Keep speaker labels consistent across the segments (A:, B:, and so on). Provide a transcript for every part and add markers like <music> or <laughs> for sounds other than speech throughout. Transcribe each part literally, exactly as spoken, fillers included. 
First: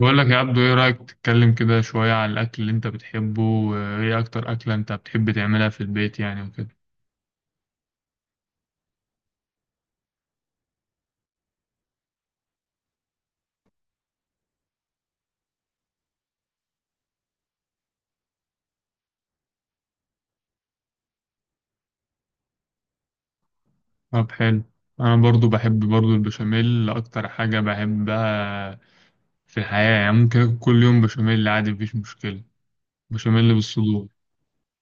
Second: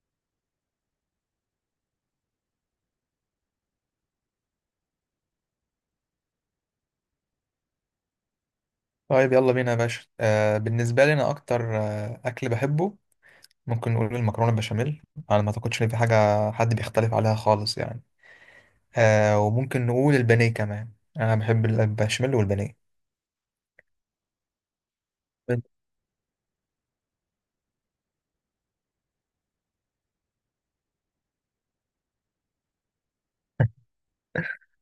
A: بقول لك يا عبدو، ايه رأيك تتكلم كده شوية عن الأكل اللي انت بتحبه، وايه أكتر أكلة انت بتحب تعملها في البيت يعني وكده؟
B: طيب، يلا بينا يا باشا. آه بالنسبة لي، أنا أكتر آه أكل بحبه. ممكن نقول المكرونة البشاميل. أنا ما أعتقدش إن في حاجة حد بيختلف عليها خالص يعني. آه وممكن نقول البانيه كمان. أنا بحب البشاميل والبانيه.
A: طب حلو. أنا برضو
B: <laughs> أنت؟
A: بحب برضو البشاميل، أكتر حاجة بحبها في الحياة يعني. ممكن آكل كل يوم بشاميل عادي، مفيش مشكلة. بشاميل بالصدور.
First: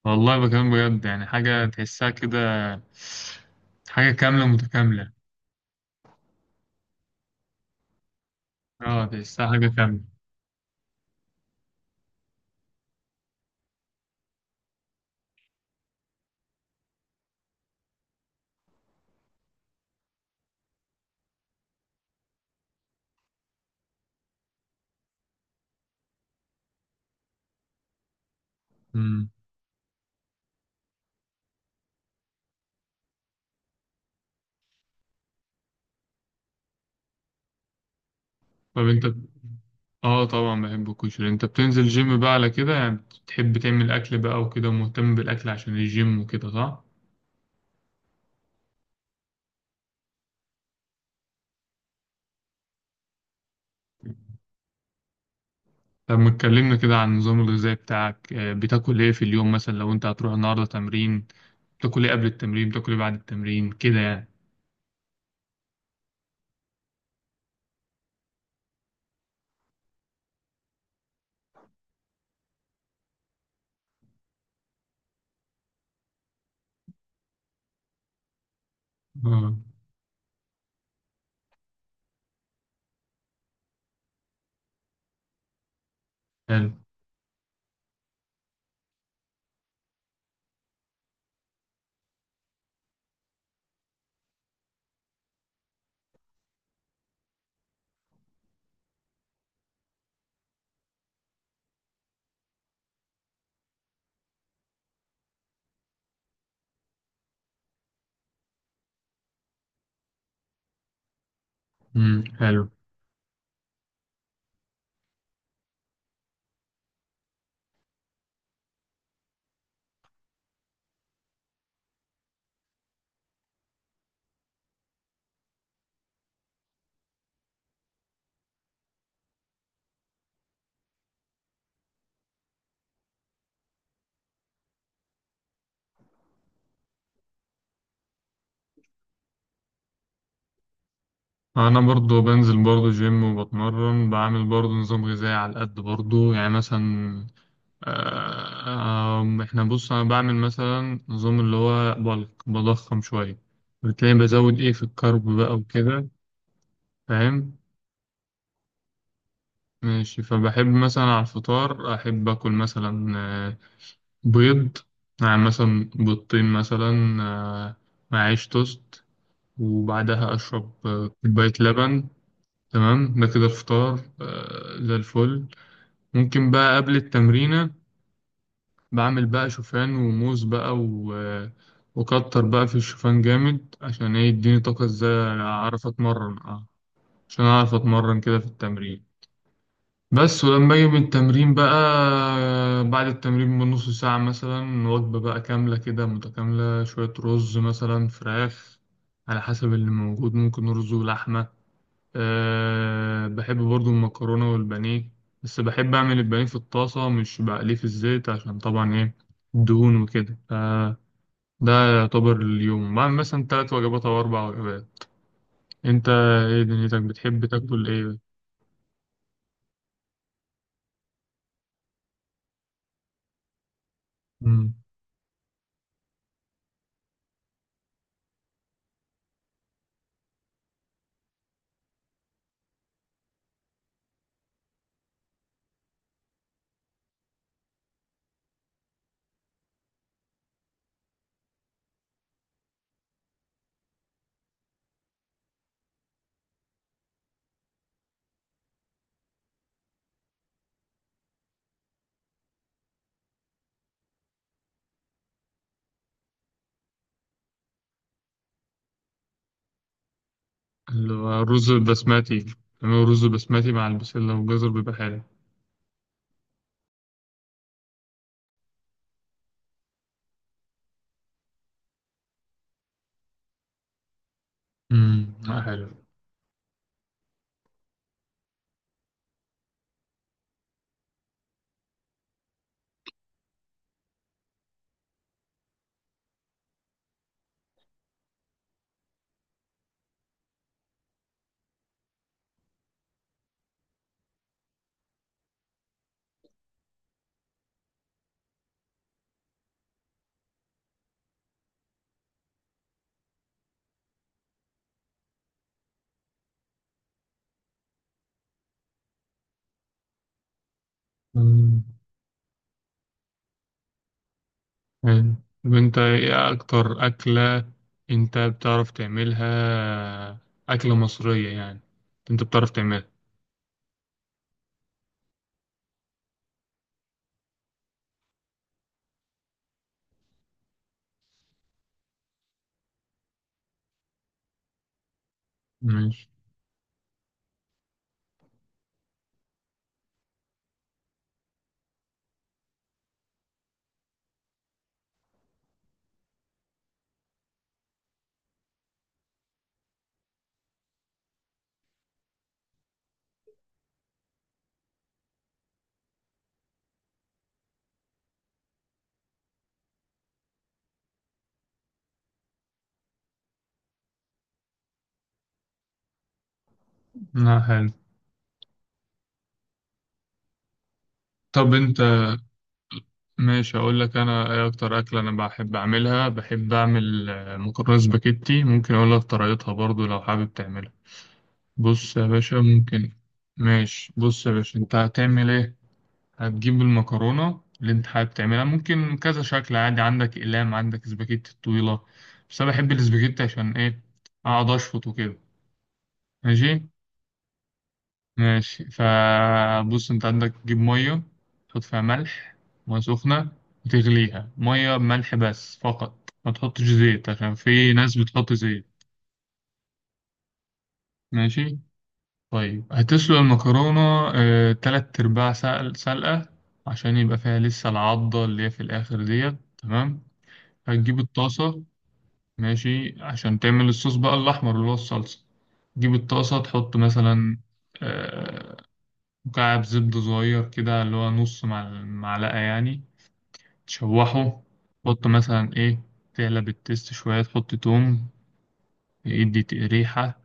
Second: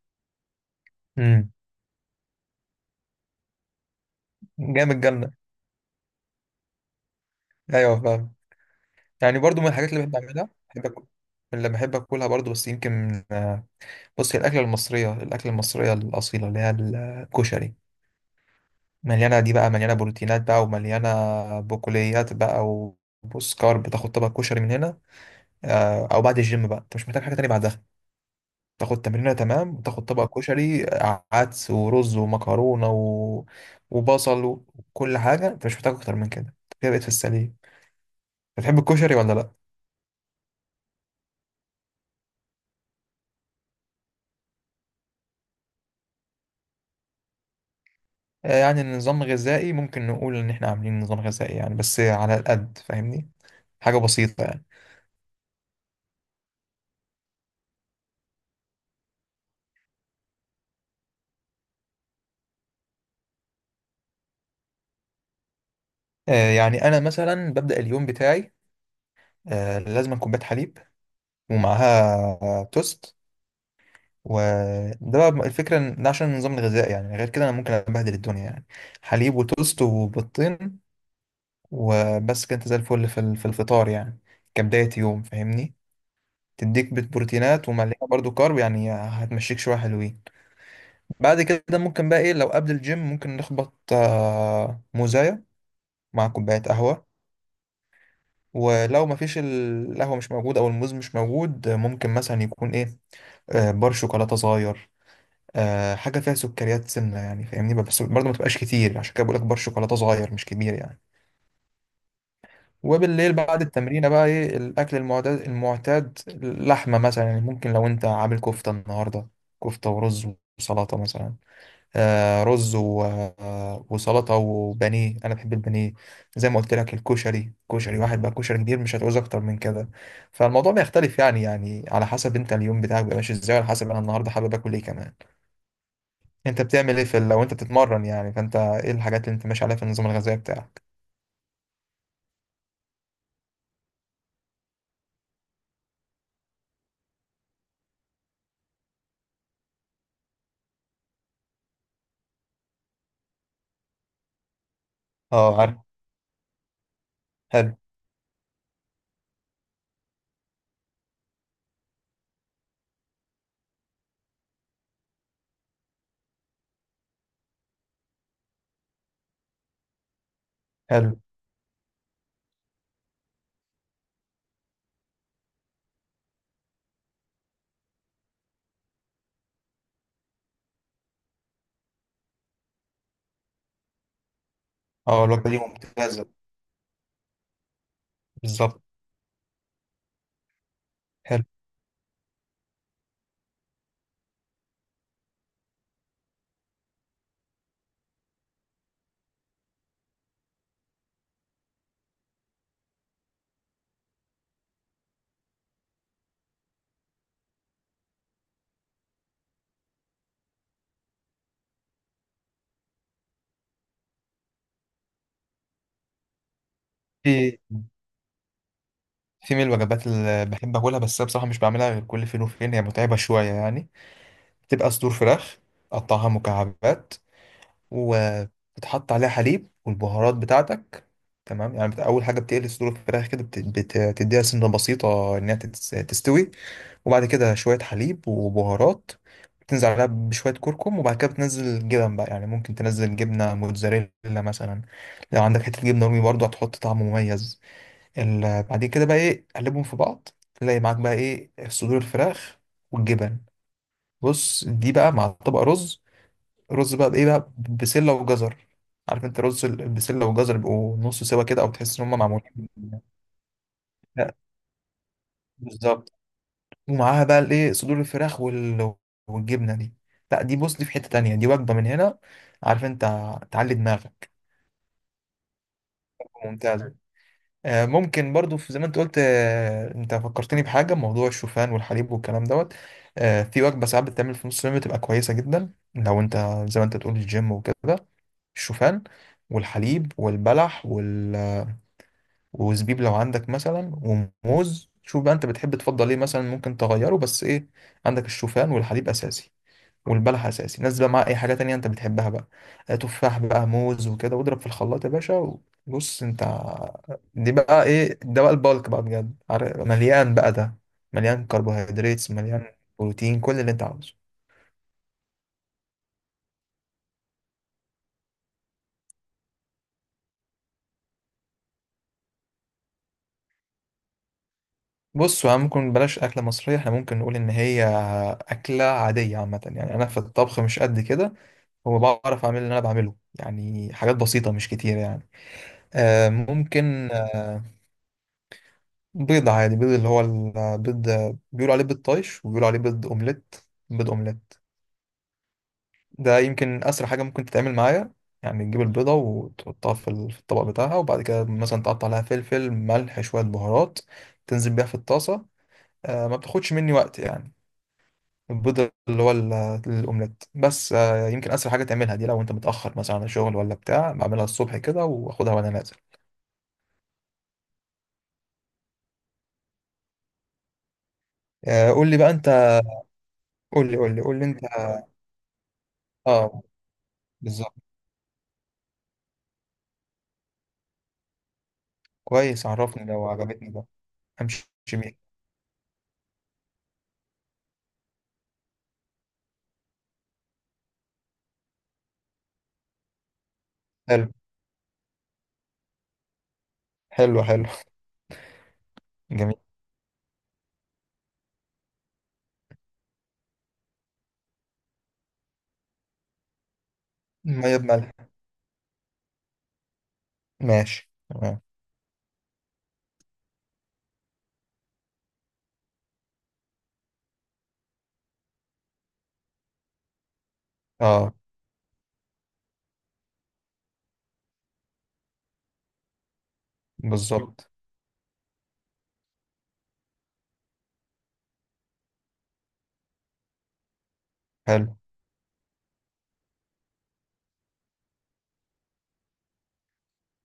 A: والله بكلم بجد، يعني
B: امم.
A: حاجة تحسها كده، حاجة كاملة
B: جامد
A: متكاملة.
B: جدا. أيوه، فاهم.
A: اه
B: يعني
A: تحسها
B: برضو من
A: حاجة
B: الحاجات
A: كاملة.
B: اللي بحب أعملها بحب أكل اللي بحب أكلها برضو، بس يمكن آه بص، هي الأكلة المصرية الأكلة المصرية الأصيلة اللي هي الكشري. مليانة دي بقى، مليانة بروتينات بقى، ومليانة بقوليات بقى. وبص كارب، بتاخد طبق كشري من هنا. آه، أو بعد الجيم بقى أنت مش محتاج حاجة تانية بعدها. تاخد
A: مم.
B: تمرينة، تمام، وتاخد طبق كشري، آه، عدس ورز ومكرونة و... وبصل وكل حاجة، أنت مش محتاج أكتر من كده، أنت كده بقيت في السليم. بتحب
A: طب انت،
B: الكشري ولا لأ؟
A: اه طبعا بحب الكشري. انت بتنزل جيم بقى على كده يعني، بتحب تعمل اكل بقى وكده، ومهتم بالاكل عشان الجيم وكده، صح؟
B: آه، يعني النظام الغذائي ممكن نقول إن إحنا عاملين نظام غذائي يعني، بس على القد، فاهمني؟ حاجة بسيطة يعني.
A: طب ما اتكلمنا كده عن النظام الغذائي بتاعك، آه، بتاكل ايه في اليوم مثلا لو انت هتروح النهارده تمرين؟ بتاكل ايه قبل التمرين، بتاكل ايه بعد التمرين كده يعني؟
B: آه، يعني أنا مثلا ببدأ اليوم بتاعي. آه، لازم كوباية حليب ومعاها توست. وده بقى الفكرة، إن ده عشان النظام الغذائي يعني، غير كده أنا ممكن أبهدل الدنيا يعني. حليب
A: اه
B: وتوست وبيضتين وبس كده، أنت زي الفل في ال- في الفطار يعني، كبداية يوم، فاهمني.
A: حلو.
B: تديك بيت بروتينات ومليانة برضو كارب، يعني هتمشيك شوية حلوين. بعد كده، ممكن بقى إيه؟ لو قبل الجيم ممكن نخبط آه، موزاية مع كوباية قهوة. ولو مفيش ال- القهوة مش موجود، أو الموز مش موجود، آه، ممكن مثلا يكون إيه؟ آه، بار شوكولاتة صغير، آه حاجة فيها سكريات سنة يعني، فاهمني. بس برضه ما تبقاش كتير، عشان كده بقول لك بار شوكولاتة صغير، مش كبير يعني.
A: امم حلو.
B: وبالليل بعد التمرين بقى، ايه الأكل المعتاد المعتاد اللحمة مثلا يعني، ممكن لو أنت عامل كفتة النهاردة، كفتة ورز وسلطة مثلا، آه رز و... آه وسلطة وبانيه. أنا بحب البانيه. زي ما قلت لك، الكشري، كشري واحد بقى، كشري كبير، مش هتعوز أكتر من كده. فالموضوع بيختلف يعني يعني على حسب أنت اليوم بتاعك بيبقى ماشي إزاي، على حسب أنا النهاردة حابب آكل إيه كمان. انت بتعمل ايه في ال- لو انت بتتمرن يعني، فانت ايه الحاجات اللي انت ماشي عليها في النظام الغذائي بتاعك؟
A: انا برضو بنزل برضو جيم وبتمرن، بعمل برضو نظام غذائي على قد برضو يعني مثلا. آه، آم، احنا بص انا بعمل مثلا نظام اللي هو بلك، بضخم شوية. بتلاقي بزود ايه في الكرب بقى
B: اه، عارف.
A: وكده. فاهم.
B: حلو،
A: ماشي، فبحب مثلا على الفطار احب اكل مثلا آه، بيض، مع مثلا بيضتين مثلا، آه، مع عيش توست، وبعدها اشرب آه،
B: حلو.
A: كوباية لبن. تمام، ده كده الفطار آه، زي الفل. ممكن بقى قبل التمرينة بعمل بقى شوفان وموز بقى و وكتر بقى في الشوفان جامد، عشان ايه؟ يديني طاقة، ازاي
B: اه، الوجبه دي
A: اعرف
B: ممتازه.
A: اتمرن؟ اه، عشان اعرف اتمرن كده في
B: بالظبط.
A: التمرين. بس ولما اجي من
B: حلو.
A: التمرين بقى، بعد التمرين بنص ساعة مثلا، وجبة بقى كاملة كده متكاملة، شوية رز مثلا، فراخ، على حسب اللي موجود. ممكن رز ولحمة. أه بحب برضو المكرونة والبانيه. بس بحب أعمل البانيه في الطاسة، مش بقليه في الزيت، عشان طبعا إيه؟ الدهون وكده. فده يعتبر اليوم بعمل مثلا تلات وجبات أو أربع وجبات. أنت، إيه دنيتك بتحب
B: في
A: تاكل إيه؟
B: في من الوجبات اللي بحب اكلها، بس أنا بصراحه مش بعملها غير كل فين وفين، هي متعبه شويه يعني.
A: مم.
B: بتبقى صدور فراخ، قطعها مكعبات، وبتحط عليها حليب والبهارات بتاعتك. تمام يعني، بت- اول حاجه بتقلي صدور الفراخ كده، بت- بت- بتديها سنه بسيطه انها تتس- تستوي. وبعد كده شويه حليب وبهارات، تنزل عليها بشوية كركم. وبعد كده بتنزل الجبن بقى، يعني ممكن تنزل جبنة موتزاريلا مثلا. لو عندك حتة جبنة رومي، برضو هتحط طعم مميز. ال- بعد كده بقى ايه، قلبهم في بعض. تلاقي معاك بقى ايه، صدور الفراخ والجبن. بص، دي بقى مع طبق رز. رز بقى بايه بقى، بسلة وجزر. عارف انت، رز ال- البسلة والجزر بيبقوا
A: اللي
B: نص
A: هو
B: سوا كده،
A: الرز
B: او تحس ان هم
A: البسماتي،
B: معمولين.
A: بيعملوا رز بسماتي مع البسلة
B: لا.
A: والجزر بيبقى حلو.
B: بالظبط. ومعاها بقى الايه، صدور الفراخ وال... والجبنه دي. لا، دي، بص دي في حته تانية، دي وجبه من هنا. عارف انت، تعلي دماغك.
A: مم. آه، حلو.
B: ممتازه. آه، ممكن برضو، في، زي ما انت قلت، آه، انت فكرتني بحاجه، موضوع الشوفان والحليب والكلام دوت. آه، في وجبه ساعات بتتعمل في نص اليوم، بتبقى كويسه جدا لو انت، زي ما انت تقول، الجيم وكده. الشوفان والحليب والبلح وال... وزبيب لو عندك مثلا، وموز. شوف بقى انت بتحب تفضل ايه مثلا، ممكن تغيره، بس ايه؟ عندك الشوفان والحليب اساسي، والبلح اساسي، نزل بقى معاه اي حاجه تانية انت بتحبها بقى. آه، تفاح بقى، موز وكده، واضرب في الخلاط يا باشا. وبص انت، دي بقى ايه؟ ده بقى البالك بقى بجد، عارف- مليان بقى ده، مليان
A: مم.
B: كربوهيدرات، مليان بروتين، كل اللي انت عاوزه.
A: حلو. طب انت، ايه اكتر اكلة انت بتعرف تعملها؟ اكلة مصرية يعني، انت بتعرف تعملها؟
B: بص هو، ممكن بلاش أكلة مصرية، احنا ممكن نقول إن هي أكلة عادية عامة يعني. أنا في الطبخ مش قد كده، هو بعرف أعمل اللي أنا بعمله يعني، حاجات بسيطة مش كتير يعني.
A: ماشي.
B: آه ممكن آه، بيض عادي، بيض اللي هو البيض، بيقولوا عليه بيض طايش، وبيقولوا عليه بيض اومليت. بيض اومليت ده يمكن اسرع حاجه ممكن تتعمل معايا. يعني تجيب البيضه وتحطها في ال- في الطبق بتاعها، وبعد كده مثلا تقطع لها فلفل، ملح، شويه بهارات، تنزل بيها في الطاسه. آه ما بتاخدش مني وقت يعني. البيض اللي هو ال- الاومليت، بس آه يمكن اسرع حاجه تعملها دي، لو انت متاخر مثلا على الشغل ولا بتاع، بعملها الصبح كده واخدها وانا نازل.
A: لا حلو. طب
B: آه
A: انت.
B: قول لي بقى انت.
A: ماشي،
B: قول لي،
A: اقول
B: قول
A: لك
B: لي، قول لي
A: انا
B: انت.
A: ايه اكتر اكلة انا بحب اعملها.
B: اه.
A: بحب اعمل آه،
B: بالظبط.
A: مكرونة سباكيتي. ممكن اقول لك طريقتها برضو لو حابب تعملها. بص يا باشا،
B: كويس، عرفني
A: ممكن.
B: لو عجبتني بقى.
A: ماشي، بص يا
B: امشي
A: باشا، انت
B: يمين.
A: هتعمل ايه. هتجيب المكرونة اللي انت حابب تعملها، ممكن كذا شكل عادي، عندك أقلام، عندك سباجيتي الطويلة. بس أنا بحب السباجيتي، عشان إيه؟
B: حلو،
A: أقعد أشفط وكده. ماشي.
B: حلو، حلو.
A: ماشي،
B: جميل.
A: فبص انت عندك تجيب مية، تحط فيها ملح، مية سخنة وتغليها، مية بملح بس فقط، ما تحطش زيت عشان
B: ميه
A: في
B: بملح،
A: ناس بتحط زيت.
B: ماشي، تمام.
A: ماشي. طيب، هتسلق المكرونة آه، تلات أرباع سلق- سلقة، عشان يبقى فيها لسه العضة اللي هي في الآخر ديت، تمام. هتجيب
B: اه.
A: الطاسة. ماشي، عشان تعمل الصوص بقى الأحمر اللي هو الصلصة. تجيب الطاسة، تحط مثلا
B: بالظبط.
A: آه، مكعب زبدة صغير كده، اللي هو نص مع المعلقة يعني. تشوحه.
B: حلو.
A: تحط مثلا إيه، تعلب التست شوية، تحط توم، يدي ت- ريحة،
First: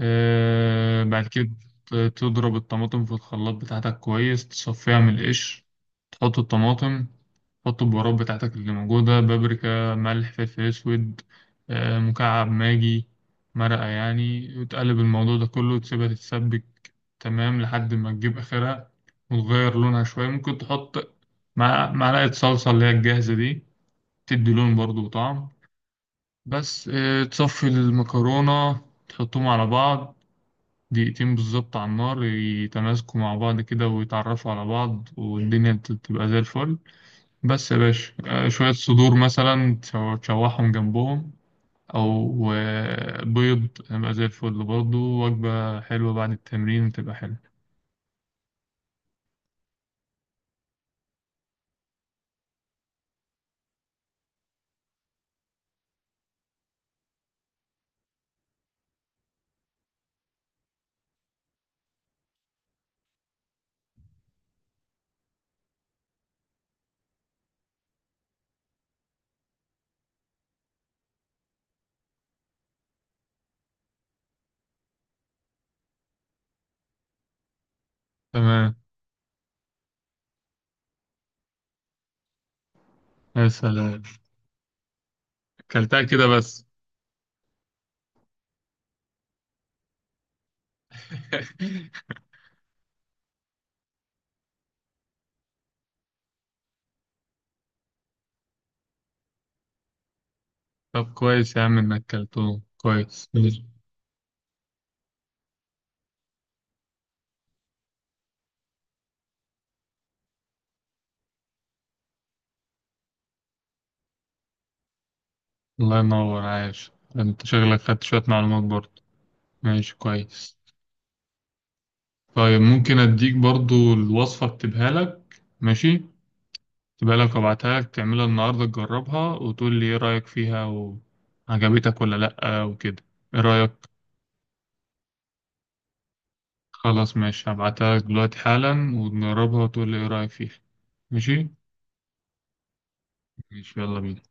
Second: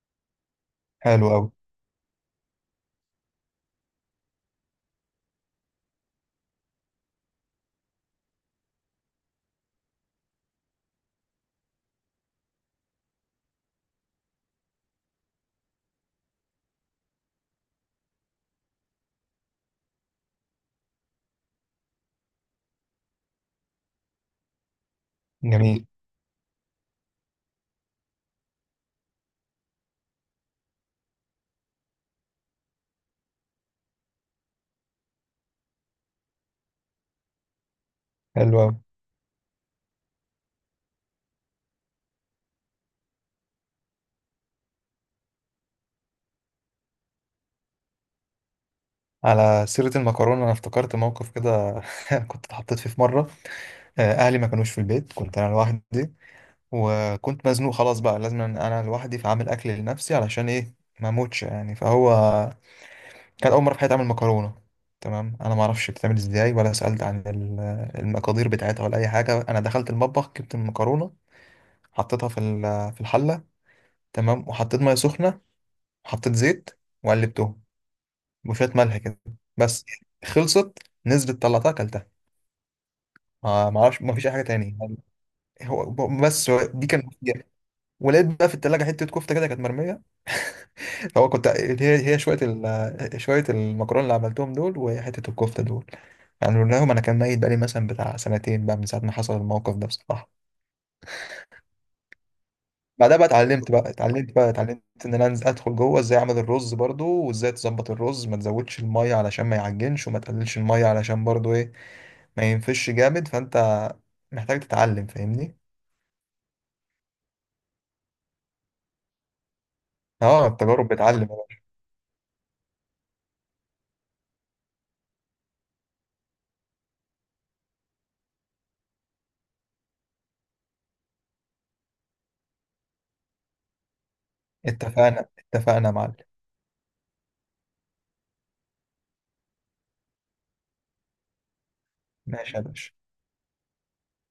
A: آه، بعد
B: حلو قوي.
A: كده. تضرب الطماطم في الخلاط بتاعتك كويس، تصفيها من القشر. تحط الطماطم. تحط البهارات بتاعتك اللي موجودة، بابريكا، ملح، فلفل أسود، آه، مكعب ماجي، مرقة يعني، وتقلب الموضوع ده كله وتسيبها تتسبك. تمام، لحد ما تجيب آخرها وتغير لونها شوية. ممكن تحط مع- معلقة صلصة اللي هي الجاهزة دي، تدي لون برضو وطعم.
B: جميل.
A: بس آه، تصفي المكرونة، تحطهم على بعض دقيقتين بالظبط على النار، يتماسكوا مع بعض كده ويتعرفوا على بعض، والدنيا ت- تبقى زي الفل. بس يا باشا. آه،
B: حلو
A: شوية
B: قوي.
A: صدور مثلا، تشو- تشوحهم جنبهم. أو آه، بيض، يبقى زي الفل برضه، وجبة حلوة بعد التمرين تبقى حلوة.
B: على سيرة المكرونة، أنا افتكرت موقف كده <laughs> كنت اتحطيت فيه في مرة. آه، أهلي ما كانوش في البيت، كنت أنا لوحدي، وكنت مزنوق خلاص، بقى لازم أنا لوحدي فأعمل أكل لنفسي، علشان إيه؟ ما أموتش يعني. فهو كان أول مرة في حياتي أعمل مكرونة. تمام، أنا ما أعرفش بتتعمل إزاي، ولا سألت عن ال- المقادير بتاعتها، ولا أي حاجة. أنا دخلت المطبخ، جبت المكرونة، حطيتها في ال- في الحله. تمام، وحطيت ميه سخنه، وحطيت زيت، وقلبتهم، وشويه
A: تمام.
B: ملح كده. بس، خلصت، نزلت، طلعتها، اكلتها.
A: يا
B: ما ما
A: سلام.
B: اعرفش، ما فيش اي حاجه تاني يعني. هو
A: كلتها
B: ب-
A: كده
B: بس هو
A: بس؟
B: دي كان. ولقيت بقى في التلاجة حتة كفتة كده كانت مرمية. فهو كنت، هي هي
A: <laughs>
B: شوية ال... شوية المكرونة اللي عملتهم دول، وحتة الكفتة دول، يعني لهم. انا كان ميت، بقالي مثلا بتاع سنتين بقى من ساعة ما حصل الموقف ده، بصراحة.
A: طب كويس يا عم إنك كلتهم
B: بعدها بقى
A: كويس، ماشي.
B: اتعلمت بقى اتعلمت بقى اتعلمت ان انا انزل ادخل جوه، ازاي اعمل الرز برضو، وازاي تظبط الرز، ما تزودش الميه علشان ما يعجنش، وما تقللش الميه علشان برضو ايه؟ ما ينفش جامد. فانت محتاج تتعلم، فاهمني.
A: الله ينور، عايش أنت شغلك، خدت شوية معلومات برضه. ماشي
B: اه،
A: كويس.
B: التجارب بتعلم يا باشا.
A: طيب ممكن أديك برضو الوصفة، أكتبها لك ماشي، أكتبها لك وأبعتها لك، تعملها النهاردة تجربها وتقول لي إيه رأيك فيها، وعجبتك ولا لأ وكده. إيه رأيك؟
B: اتفقنا. اتفقنا يا معلم.
A: خلاص ماشي، هبعتها لك دلوقتي حالا ونجربها وتقول لي إيه رأيك فيها، ماشي؟
B: ماشي يا باشا.
A: ماشي، يلا بينا.